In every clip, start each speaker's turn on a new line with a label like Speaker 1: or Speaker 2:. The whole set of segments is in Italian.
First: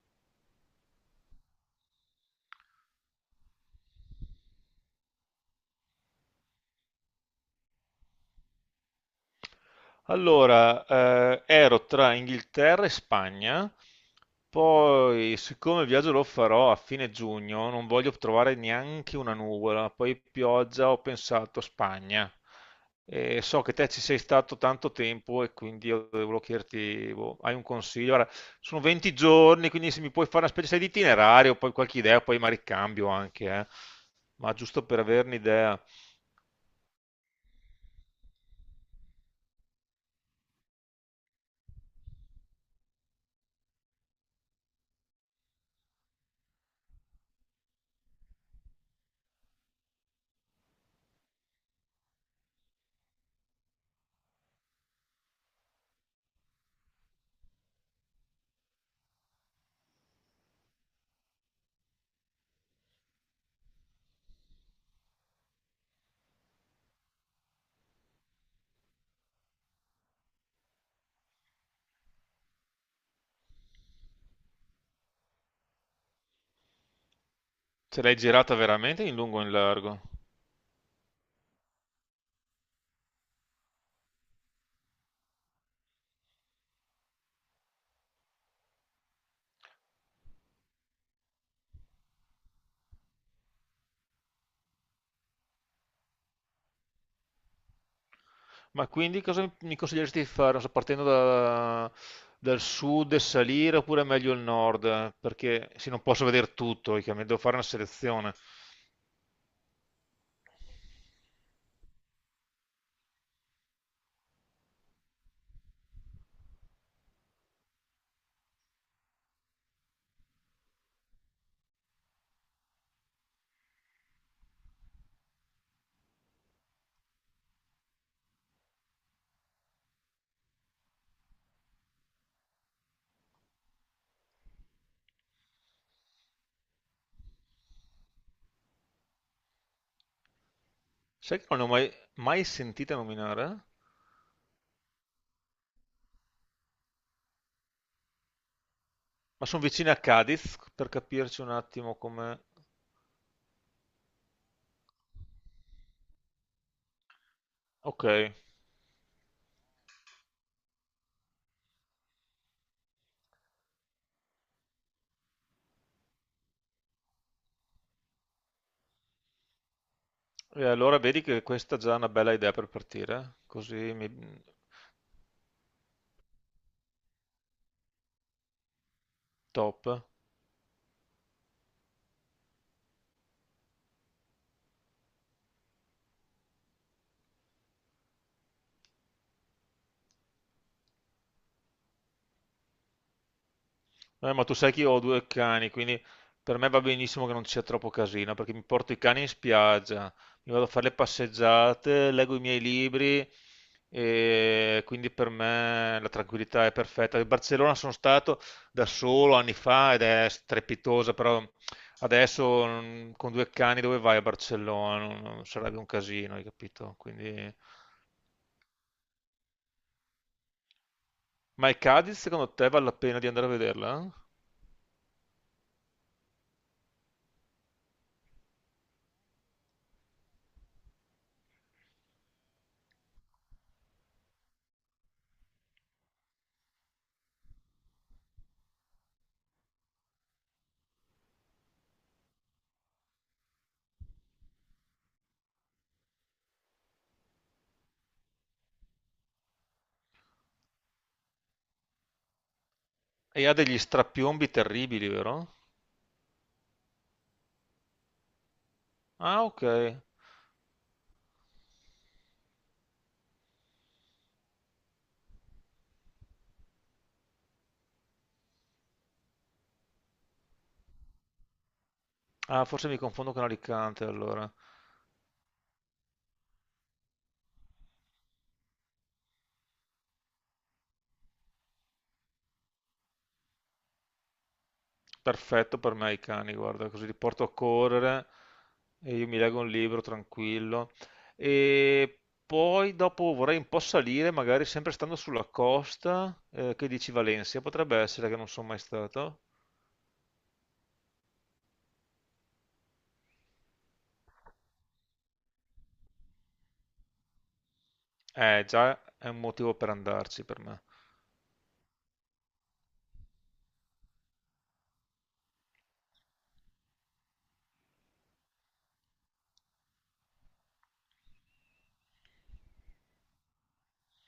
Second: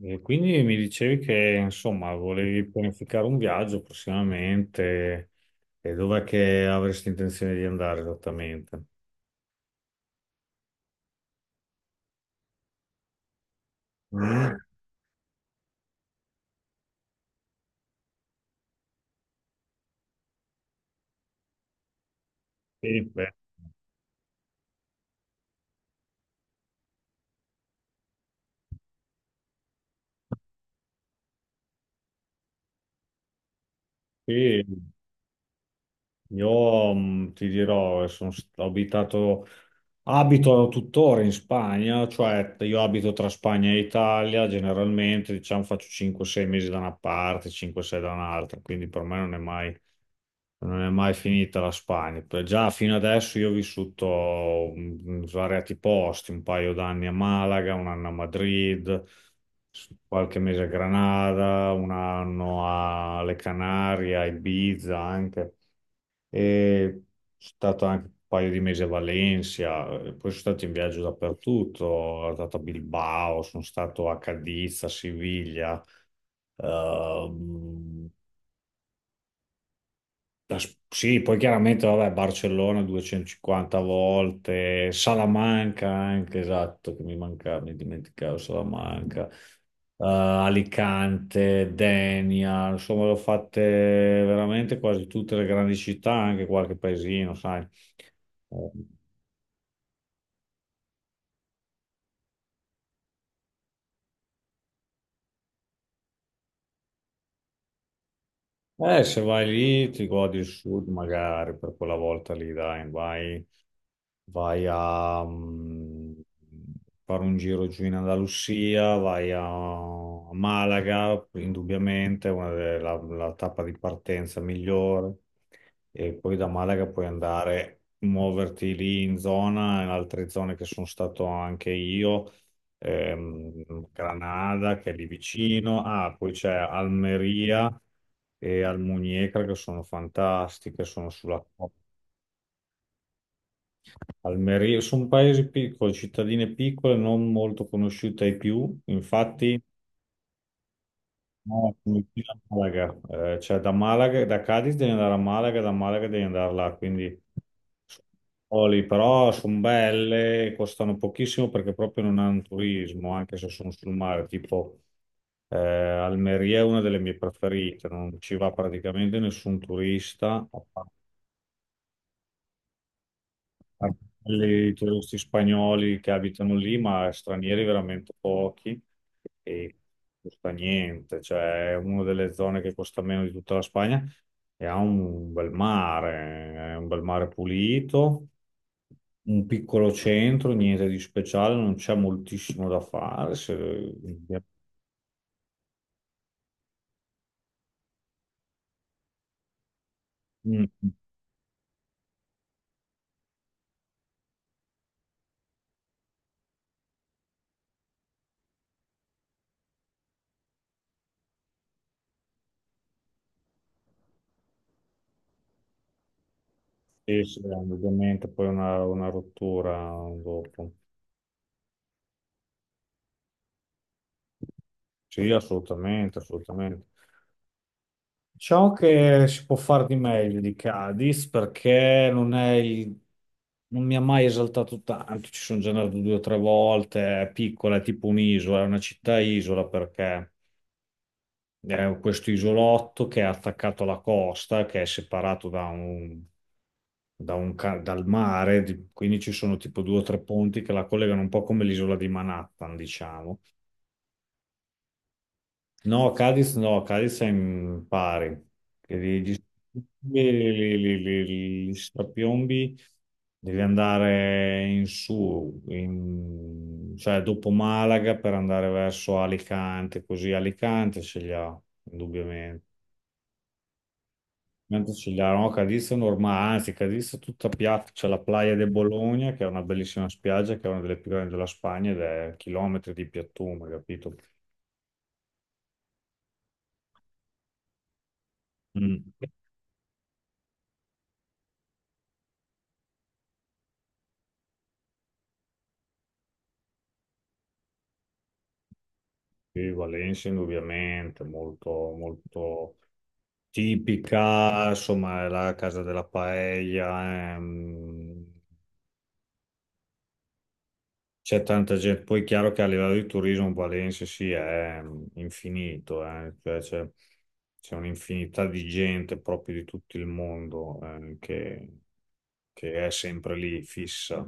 Speaker 1: E quindi mi dicevi che insomma volevi pianificare un viaggio prossimamente e dov'è che avresti intenzione di andare esattamente?
Speaker 2: Allora, ero tra Inghilterra e Spagna,
Speaker 1: Mm,
Speaker 2: poi siccome il viaggio lo farò a fine giugno, non voglio trovare neanche una nuvola, poi pioggia, ho pensato a Spagna.
Speaker 1: sì, beh,
Speaker 2: E so che te ci sei stato tanto tempo e quindi io volevo chiederti, boh, hai un consiglio? Guarda, sono 20 giorni, quindi se mi puoi fare una specie sai, di itinerario, poi qualche idea, poi ma ricambio anche, eh. Ma
Speaker 1: sì,
Speaker 2: giusto per averne idea,
Speaker 1: io ti dirò, sono, st- ho abitato abito tuttora in Spagna, cioè io abito tra Spagna e Italia, generalmente diciamo faccio 5-6 mesi da una parte, 5-6 da un'altra, quindi per me non è mai finita la Spagna. Già fino adesso io ho vissuto in svariati posti, un paio d'anni a Malaga, un anno a Madrid, qualche mese a Granada, un anno alle Canarie, a Ibiza anche. E stato anche un paio di mesi a Valencia, poi sono stato in viaggio dappertutto, sono stato a Bilbao, sono stato a Cadiz, a Siviglia,
Speaker 2: ce
Speaker 1: ehm,
Speaker 2: l'hai girata veramente in lungo e in largo?
Speaker 1: sì, poi chiaramente, vabbè, Barcellona 250 volte, Salamanca anche, esatto, che mi mancava, mi dimenticavo Salamanca. Alicante, Denia, insomma, l'ho fatte veramente quasi tutte le grandi città, anche qualche paesino, sai. Ehm,
Speaker 2: Ma quindi cosa mi consiglieresti di fare? Non so, dal sud e salire oppure meglio il nord? Perché sì, non posso vedere tutto, chiaramente devo fare una selezione.
Speaker 1: Se vai lì ti godi il sud magari per quella volta lì, dai, vai a fare un giro giù in Andalusia, vai a Malaga, indubbiamente, la tappa di partenza migliore e poi da Malaga puoi andare, muoverti lì in zona, in altre zone che sono stato anche io, Granada che è lì vicino. Ah, poi c'è Almeria e Almuñécar che sono fantastiche, sono
Speaker 2: Sai
Speaker 1: sulla
Speaker 2: che non ne ho mai, mai sentita nominare?
Speaker 1: Almeria, sono paesi piccoli, cittadine piccole, non molto conosciute ai più,
Speaker 2: Ma
Speaker 1: infatti.
Speaker 2: sono vicina a Cadiz, per capirci un
Speaker 1: No,
Speaker 2: attimo
Speaker 1: Fiorentina
Speaker 2: come...
Speaker 1: a Malaga. Cioè da Malaga, da Cadiz devi andare a Malaga, da Malaga devi andare là, quindi
Speaker 2: Ok, e
Speaker 1: Oli, però sono belle, costano pochissimo perché proprio non hanno turismo, anche se sono sul mare, tipo Almeria è una delle mie preferite, non ci va praticamente nessun turista,
Speaker 2: allora vedi che questa è già una bella idea per partire, così mi...
Speaker 1: i turisti spagnoli che abitano lì, ma stranieri veramente pochi e
Speaker 2: top.
Speaker 1: costa niente, cioè è una delle zone che costa meno di tutta la Spagna e ha un bel mare, è un bel mare pulito, un piccolo centro, niente di speciale, non c'è moltissimo da fare, se,
Speaker 2: Ma tu sai che io ho due cani, quindi per me va benissimo che non ci sia troppo casino, perché mi porto i cani in spiaggia, mi
Speaker 1: Mm,
Speaker 2: vado a fare le passeggiate, leggo i miei libri e quindi per me la tranquillità è perfetta. A Barcellona sono stato da solo anni fa ed è strepitosa, però adesso con due cani dove vai a Barcellona? Non sarebbe un casino, hai capito?
Speaker 1: sì, sì,
Speaker 2: Quindi...
Speaker 1: ovviamente poi una rottura dopo.
Speaker 2: Ma il Cadiz secondo te vale la pena di andare a vederla?
Speaker 1: Sì, assolutamente, assolutamente. Ciò che si può fare di meglio di Cadiz perché non è il- non mi ha mai esaltato tanto, ci sono già andato due o tre volte, è piccola, è tipo un'isola, è una città-isola perché è questo isolotto che è attaccato alla costa, che è separato da un, dal mare, quindi ci sono tipo due o tre ponti che la collegano un po' come l'isola di Manhattan, diciamo.
Speaker 2: E ha degli strapiombi terribili, vero?
Speaker 1: No, Cadiz no, Cadiz è in pari, che li, gli,
Speaker 2: Ah, ok.
Speaker 1: li, li- li- gli strapiombi devi andare in su, cioè dopo Malaga per andare verso Alicante, così Alicante ce li ha,
Speaker 2: Ah,
Speaker 1: indubbiamente.
Speaker 2: forse mi confondo con Alicante allora.
Speaker 1: Mentre ce li ha, no, Cadiz è normale, anzi Cadiz è tutta piatta, c'è la Playa de Bologna che è una bellissima spiaggia, che è una delle più grandi della Spagna ed è chilometri di piattume, capito?
Speaker 2: Perfetto per me i cani, guarda, così li porto a correre
Speaker 1: Mm.
Speaker 2: e io mi leggo un libro tranquillo. E poi dopo vorrei un po' salire, magari sempre stando sulla costa, che dici Valencia, potrebbe essere che non sono mai stato.
Speaker 1: Sì, Valencia indubbiamente, molto, molto tipica, insomma, è la casa della paella,
Speaker 2: Già è un motivo per andarci per me.
Speaker 1: c'è tanta gente, poi è chiaro che a livello di turismo Valencia sì, è infinito, cioè c'è un'infinità di gente proprio di tutto il mondo, che, è sempre lì, fissa,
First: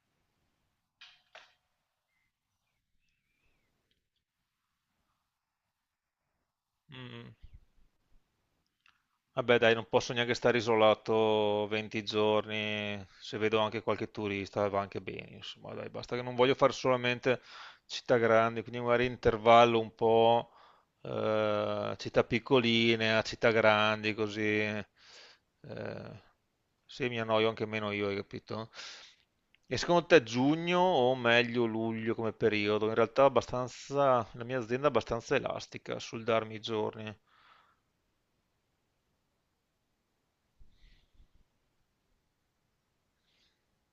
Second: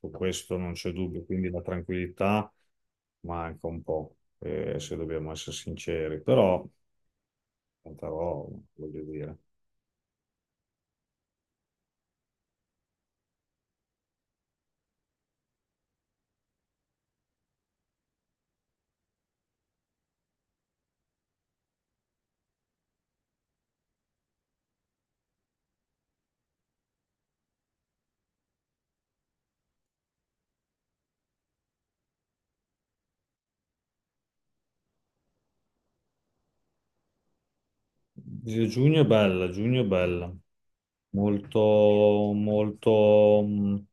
Speaker 1: su questo non c'è dubbio, quindi la tranquillità manca un po', se dobbiamo essere sinceri, però.
Speaker 2: Mm.
Speaker 1: Tanta roba, voglio dire.
Speaker 2: Vabbè dai, non posso neanche stare isolato 20 giorni, se vedo anche qualche turista va anche bene, insomma, dai, basta che non voglio fare solamente città grandi, quindi magari intervallo un po' città piccoline a città grandi, così se mi annoio anche meno io, hai capito? E secondo te giugno o meglio luglio come periodo? In realtà abbastanza, la mia azienda è abbastanza elastica sul darmi i giorni.
Speaker 1: Giugno è bella, giugno è bella. Molto, molto,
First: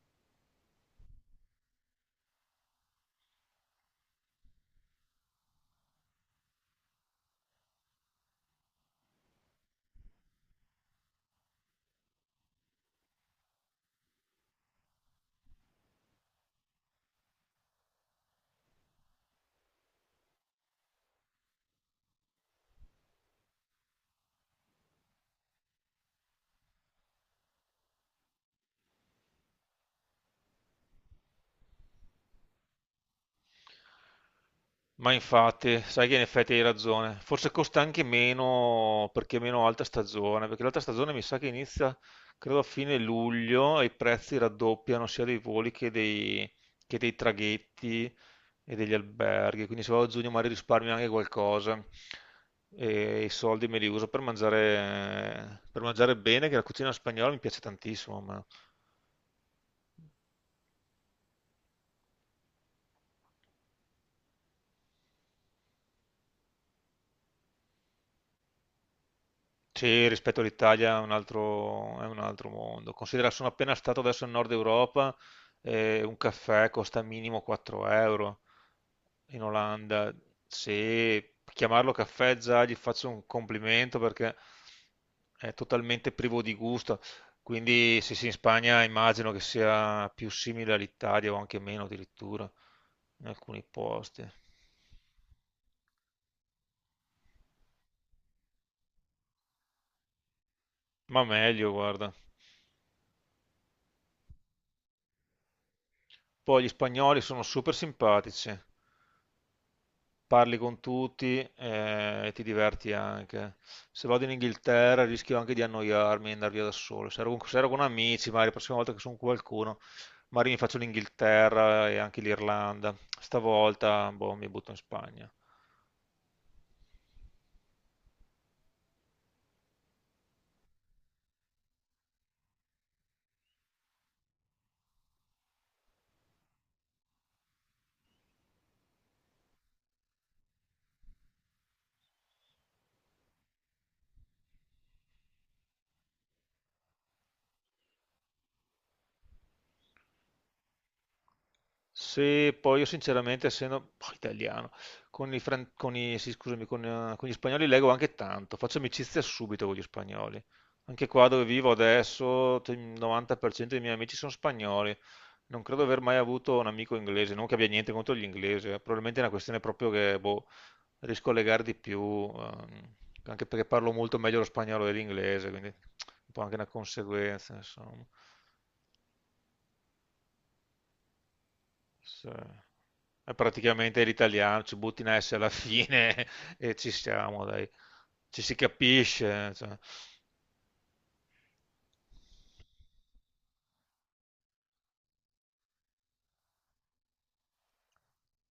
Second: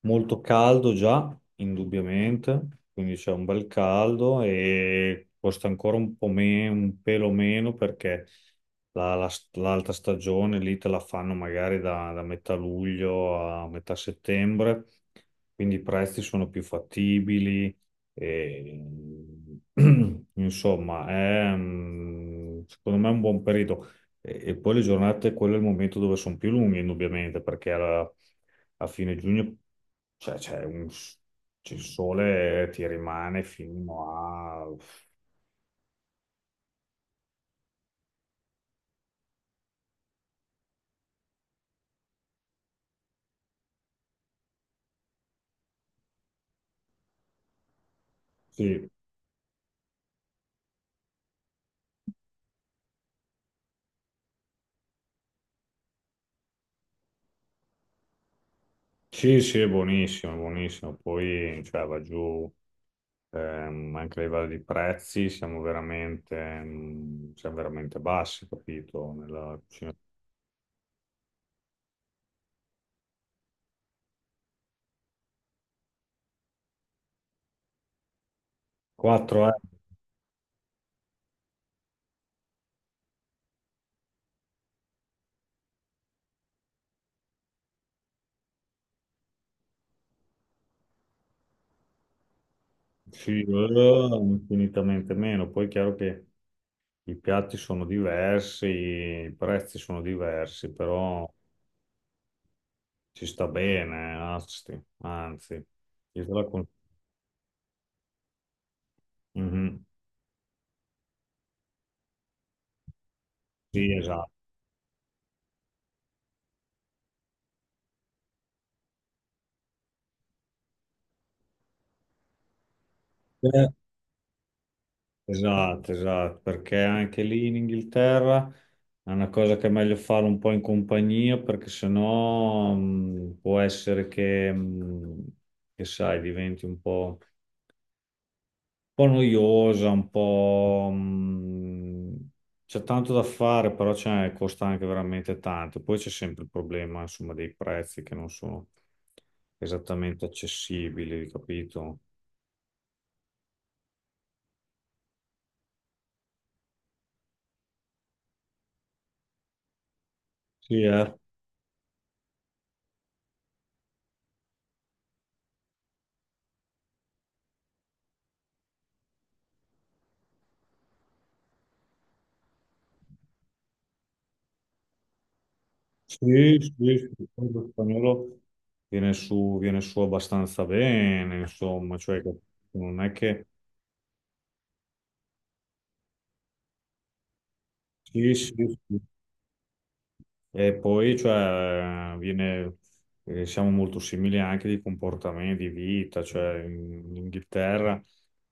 Speaker 1: molto caldo già, indubbiamente, quindi c'è un bel caldo e costa ancora un po' meno, un pelo meno perché l'alta stagione lì te la fanno magari da metà luglio a metà settembre, quindi i prezzi sono più fattibili. E, insomma, secondo me è un buon periodo. E poi le giornate, quello è il momento dove sono più lunghe, indubbiamente, perché a fine giugno cioè, c'è il sole ti rimane fino a.
Speaker 2: Ma infatti, sai che in effetti hai ragione. Forse costa anche meno perché è meno alta stagione, perché l'alta stagione mi sa che inizia, credo, a fine luglio e i prezzi raddoppiano sia dei voli che dei traghetti e
Speaker 1: Sì,
Speaker 2: degli alberghi. Quindi se vado a giugno magari risparmio anche qualcosa e i soldi me li uso per mangiare bene, che la cucina spagnola mi piace tantissimo. A me.
Speaker 1: sì, sì, è buonissimo, è buonissimo. Poi cioè, va giù, anche a livello di prezzi, siamo veramente bassi, capito? Nella cucina.
Speaker 2: Sì, rispetto all'Italia è è un altro mondo. Considera, sono appena stato adesso in Nord Europa e un caffè costa minimo 4 euro in
Speaker 1: €4,
Speaker 2: Olanda. Se chiamarlo caffè già gli faccio un complimento perché è totalmente privo di gusto. Quindi sì, sì, in Spagna immagino che sia più simile all'Italia o anche meno addirittura in
Speaker 1: sì,
Speaker 2: alcuni posti.
Speaker 1: infinitamente meno. Poi è chiaro che i piatti sono diversi, i prezzi sono diversi,
Speaker 2: Ma
Speaker 1: però
Speaker 2: meglio, guarda.
Speaker 1: ci sta bene, anzi, anzi, io te la
Speaker 2: Poi
Speaker 1: con-
Speaker 2: gli spagnoli sono super simpatici.
Speaker 1: Mhm.
Speaker 2: Parli con tutti e ti diverti anche.
Speaker 1: Sì,
Speaker 2: Se vado
Speaker 1: esatto.
Speaker 2: in Inghilterra rischio anche di annoiarmi e andare via da solo. Se ero con amici, magari la prossima volta che sono con qualcuno, magari mi faccio l'Inghilterra e anche l'Irlanda.
Speaker 1: Eh,
Speaker 2: Stavolta, boh, mi butto in Spagna.
Speaker 1: esatto, esatto, perché anche lì in Inghilterra è una cosa che è meglio fare un po' in compagnia, perché sennò può essere che sai, diventi un po', noiosa, un po', c'è tanto da fare, però c'è, costa anche veramente tanto. Poi c'è sempre il problema, insomma, dei prezzi che non sono esattamente accessibili, capito?
Speaker 2: Se poi io sinceramente, essendo oh, italiano, con i, fran- con i- sì, scusami, con gli spagnoli leggo anche tanto, faccio amicizia subito con gli spagnoli.
Speaker 1: Sì,
Speaker 2: Anche
Speaker 1: eh.
Speaker 2: qua dove vivo adesso, il 90% dei miei amici sono spagnoli. Non credo di aver mai avuto un amico inglese, non che abbia niente contro gli inglesi, probabilmente è una questione proprio che boh, riesco a legare di più, ehm, anche perché parlo molto meglio lo spagnolo dell'inglese, quindi
Speaker 1: Sì,
Speaker 2: un po' anche una
Speaker 1: sì, sì, il
Speaker 2: conseguenza,
Speaker 1: fondo
Speaker 2: insomma.
Speaker 1: spagnolo viene su abbastanza bene, insomma, cioè
Speaker 2: Sì.
Speaker 1: non è
Speaker 2: È
Speaker 1: che.
Speaker 2: praticamente l'italiano, ci butti in S alla fine e ci siamo, dai.
Speaker 1: Sì,
Speaker 2: Ci
Speaker 1: sì,
Speaker 2: si
Speaker 1: sì.
Speaker 2: capisce. Cioè.
Speaker 1: E poi, cioè, siamo molto simili anche di comportamenti, di vita, cioè in, Inghilterra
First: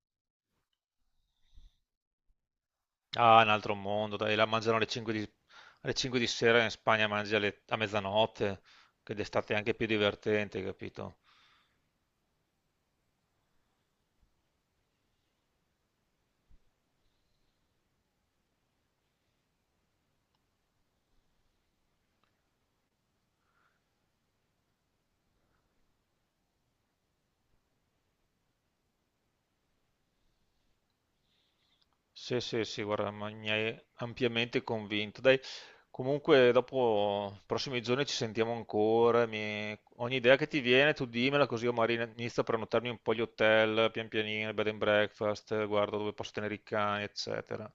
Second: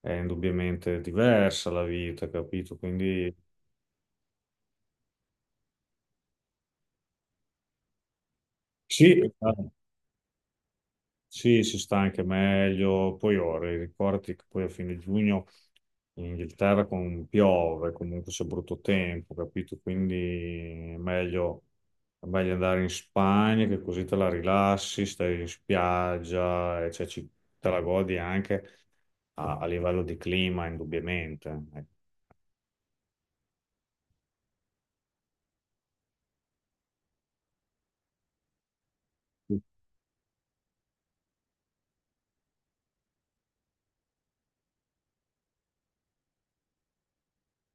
Speaker 1: è indubbiamente diversa la vita, capito? Quindi
Speaker 2: Ah, è un altro mondo, dai, la mangiano alle 5 di sera, in Spagna a mezzanotte, che
Speaker 1: sì.
Speaker 2: d'estate è anche più divertente, capito?
Speaker 1: Sì, si sta anche meglio. Poi ora, ricordi che poi a fine giugno in Inghilterra piove, comunque c'è brutto tempo, capito? Quindi è meglio, andare in Spagna che così te la rilassi, stai in spiaggia, e cioè te la godi anche a livello di clima, indubbiamente. Ecco.
Speaker 2: Sì, sì, sì, guarda, ma mi hai ampiamente convinto. Dai, comunque dopo, i prossimi giorni ci sentiamo ancora. Ogni idea che ti viene, tu dimmela così io magari inizio a prenotarmi un po' gli hotel, pian pianino, bed and breakfast, guardo dove posso tenere i cani, eccetera.